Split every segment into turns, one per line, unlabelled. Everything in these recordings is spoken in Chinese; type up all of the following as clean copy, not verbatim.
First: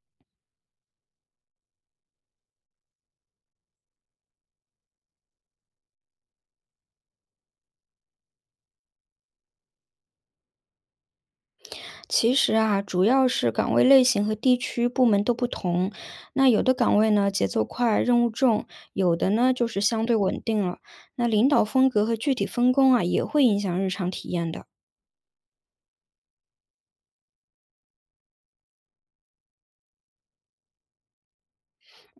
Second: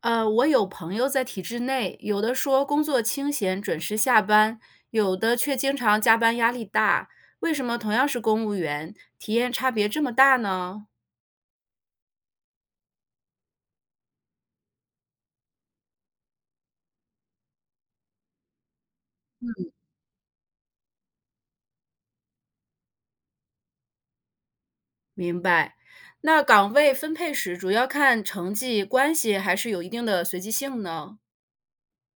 我有朋友在体制内，有的说工作清闲，准时下班，有的却经常加班，压力大。为什么同样是公务员，体验差别这么大呢？
其实啊，主要是岗位类型和地区部门都不同。那有的岗位呢，节奏快，任务重；有的呢，就是相对稳定了。那领导风格和具体分工啊，也会影响日常体验的。
明白。那岗位分配时主要看成绩、关系，还是有一定的随机性呢？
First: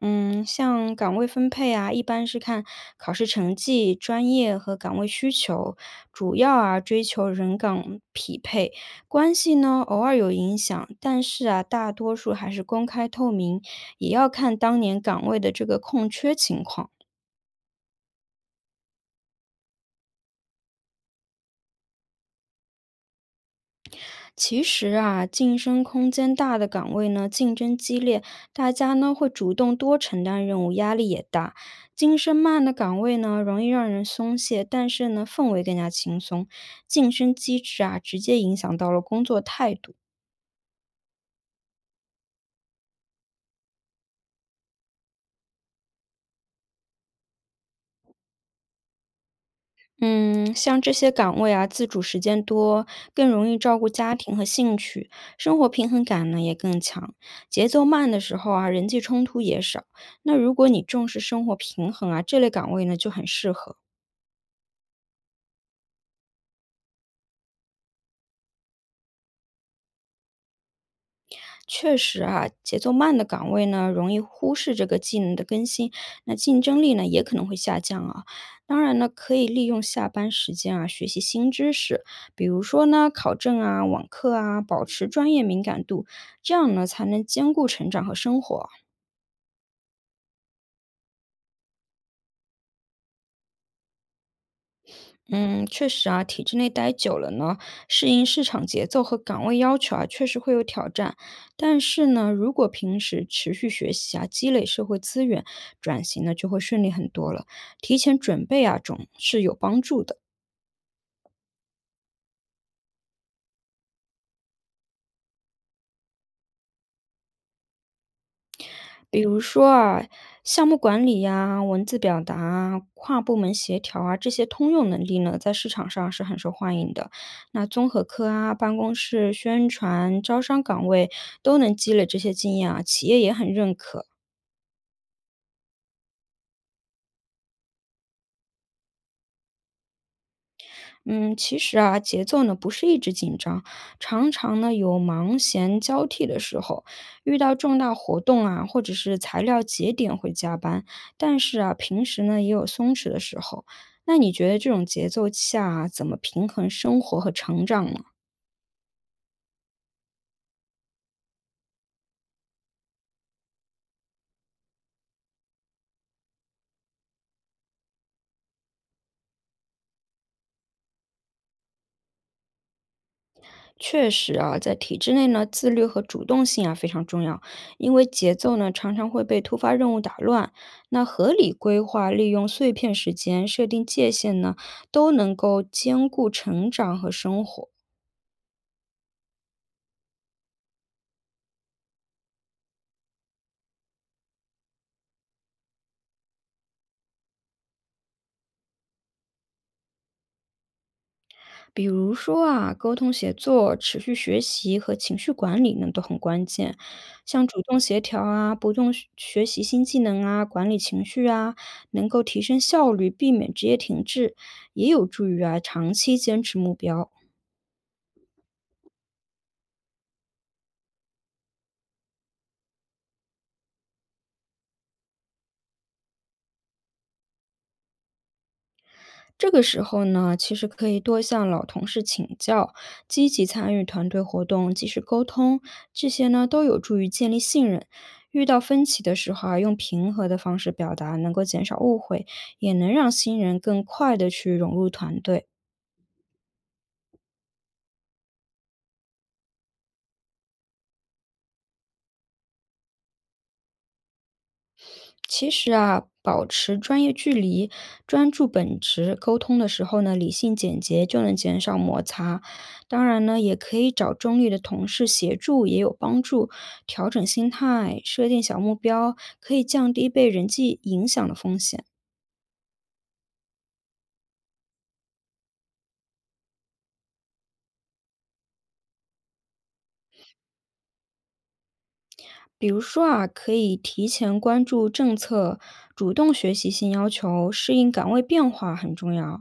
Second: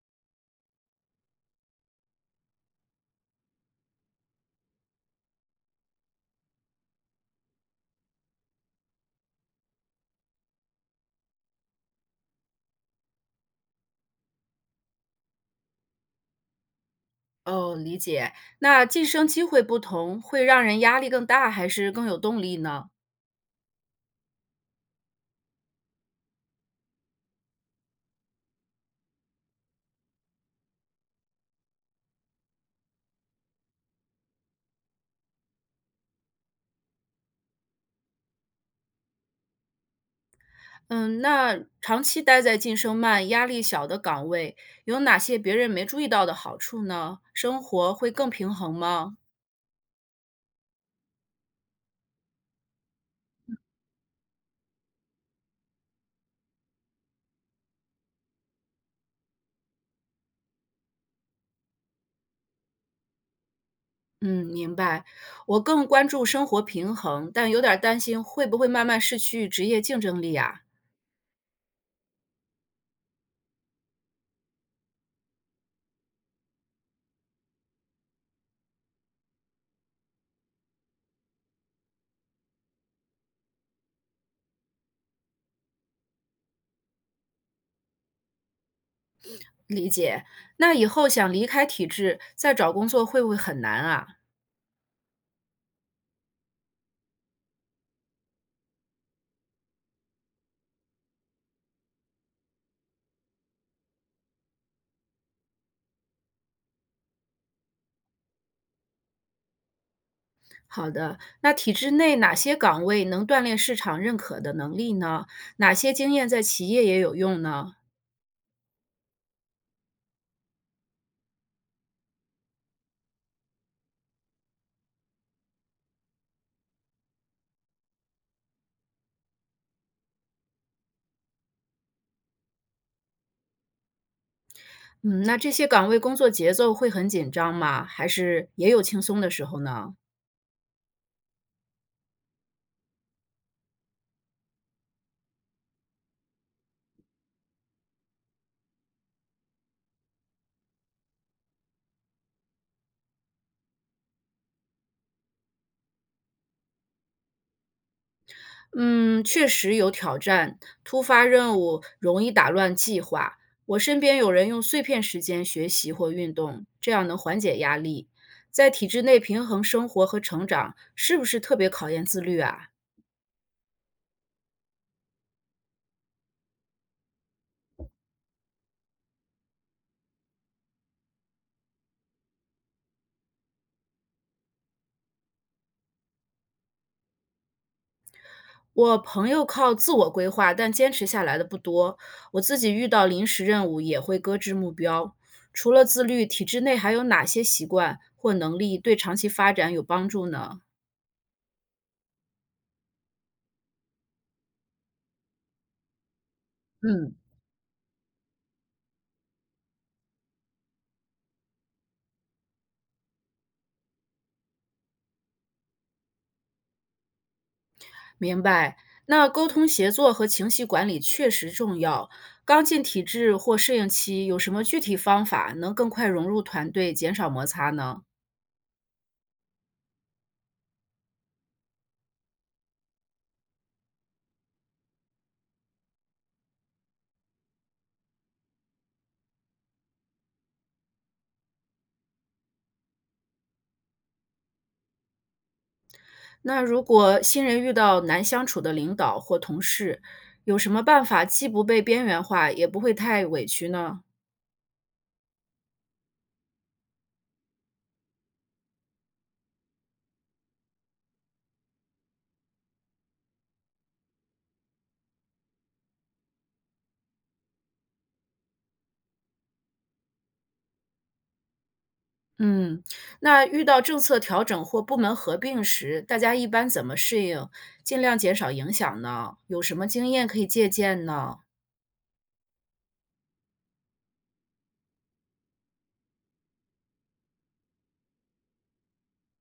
嗯，像岗位分配啊，一般是看考试成绩、专业和岗位需求，主要啊追求人岗匹配。关系呢，偶尔有影响，但是啊，大多数还是公开透明，也要看当年岗位的这个空缺情况。
哦，理解。那晋升机会不同，会让人压力更大，还是更有动力呢？
其实啊，晋升空间大的岗位呢，竞争激烈，大家呢会主动多承担任务，压力也大。晋升慢的岗位呢，容易让人松懈，但是呢，氛围更加轻松。晋升机制啊，直接影响到了工作态度。
嗯，那长期待在晋升慢、压力小的岗位，有哪些别人没注意到的好处呢？生活会更平衡吗？
嗯，像这些岗位啊，自主时间多，更容易照顾家庭和兴趣，生活平衡感呢也更强。节奏慢的时候啊，人际冲突也少。那如果你重视生活平衡啊，这类岗位呢就很适合。
嗯，明白。我更关注生活平衡，但有点儿担心会不会慢慢失去职业竞争力啊？
确实啊，节奏慢的岗位呢，容易忽视这个技能的更新，那竞争力呢也可能会下降啊。当然呢，可以利用下班时间啊，学习新知识，比如说呢，考证啊、网课啊，保持专业敏感度，这样呢才能兼顾成长和生活啊。
理解。那以后想离开体制再找工作会不会很难啊？
嗯，确实啊，体制内待久了呢，适应市场节奏和岗位要求啊，确实会有挑战。但是呢，如果平时持续学习啊，积累社会资源，转型呢就会顺利很多了。提前准备啊，总是有帮助的。
好的，那体制内哪些岗位能锻炼市场认可的能力呢？哪些经验在企业也有用呢？
比如说啊，项目管理呀、文字表达啊、跨部门协调啊，这些通用能力呢，在市场上是很受欢迎的。那综合科啊、办公室宣传、招商岗位都能积累这些经验啊，企业也很认可。
嗯，那这些岗位工作节奏会很紧张吗？还是也有轻松的时候呢？
嗯，其实啊，节奏呢不是一直紧张，常常呢有忙闲交替的时候，遇到重大活动啊，或者是材料节点会加班，但是啊，平时呢也有松弛的时候。那你觉得这种节奏下啊，怎么平衡生活和成长呢？
嗯，确实有挑战，突发任务容易打乱计划。我身边有人用碎片时间学习或运动，这样能缓解压力。在体制内平衡生活和成长，是不是特别考验自律啊？
确实啊，在体制内呢，自律和主动性啊非常重要，因为节奏呢常常会被突发任务打乱。那合理规划、利用碎片时间、设定界限呢，都能够兼顾成长和生活。
我朋友靠自我规划，但坚持下来的不多。我自己遇到临时任务也会搁置目标。除了自律，体制内还有哪些习惯或能力对长期发展有帮助呢？
比如说啊，沟通协作、持续学习和情绪管理呢都很关键。
嗯，
像主动协调啊，不动学学习新技能啊，管理情绪啊，能够提升效率，避免职业停滞，也有助于啊长期坚持目标。
明白。那沟通协作和情绪管理确实重要。刚进体制或适应期，有什么具体方法能更快融入团队，减少摩擦呢？
这个时候呢，其实可以多向老同事请教，积极参与团队活动，及时沟通，这些呢都有助于建立信任。遇到分歧的时候啊，用平和的方式表达，能够减少误会，也能让新人更快的去融入团队。
那如果新人遇到难相处的领导或同事，有什么办法既不被边缘化，也不会太委屈呢？
其实啊，保持专业距离，专注本职，沟通的时候呢，理性简洁就能减少摩擦。当然呢，也可以找中立的同事协助，也有帮助。调整心态，设定小目标，可以降低被人际影响的风险。
嗯，那遇到政策调整或部门合并时，大家一般怎么适应，尽量减少影响呢？有什么经验可以借鉴呢？
比如说啊，可以提前关注政策，主动学习新要求，适应岗位变化很重要啊。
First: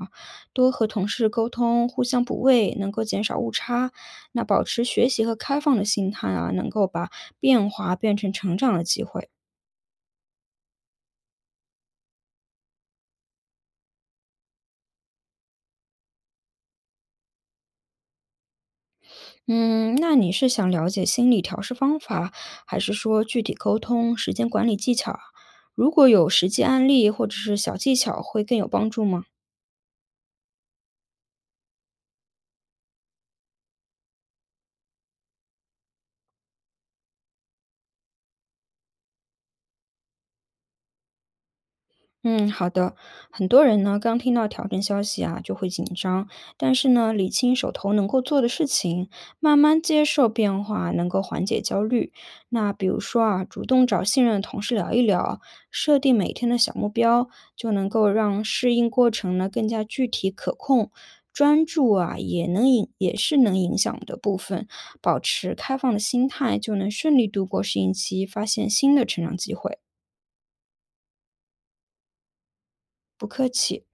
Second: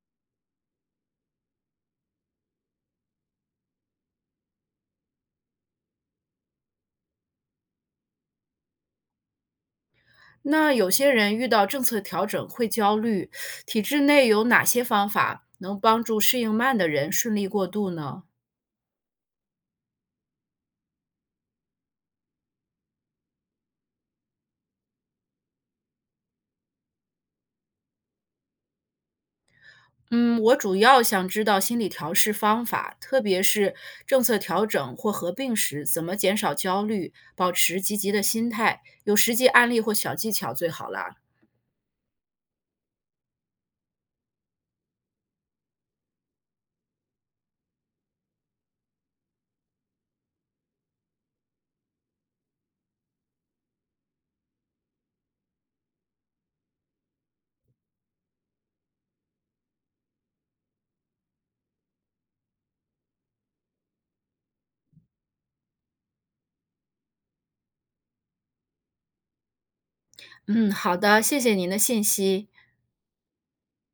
多和同事沟通，互相补位，能够减少误差。那保持学习和开放的心态啊，能够把变化变成成长的机会。
那有些人遇到政策调整会焦虑，体制内有哪些方法能帮助适应慢的人顺利过渡呢？
嗯，那你是想了解心理调试方法，还是说具体沟通、时间管理技巧啊？如果有实际案例或者是小技巧，会更有帮助吗？
嗯，我主要想知道心理调试方法，特别是政策调整或合并时，怎么减少焦虑，保持积极的心态。有实际案例或小技巧最好啦。
嗯，好的。很多人呢，刚听到调整消息啊，就会紧张。但是呢，理清手头能够做的事情，慢慢接受变化，能够缓解焦虑。那比如说啊，主动找信任的同事聊一聊，设定每天的小目标，就能够让适应过程呢更加具体可控。专注啊，也是能影响的部分。保持开放的心态，就能顺利度过适应期，发现新的成长机会。
嗯，好的，谢谢您的信息。
不客气。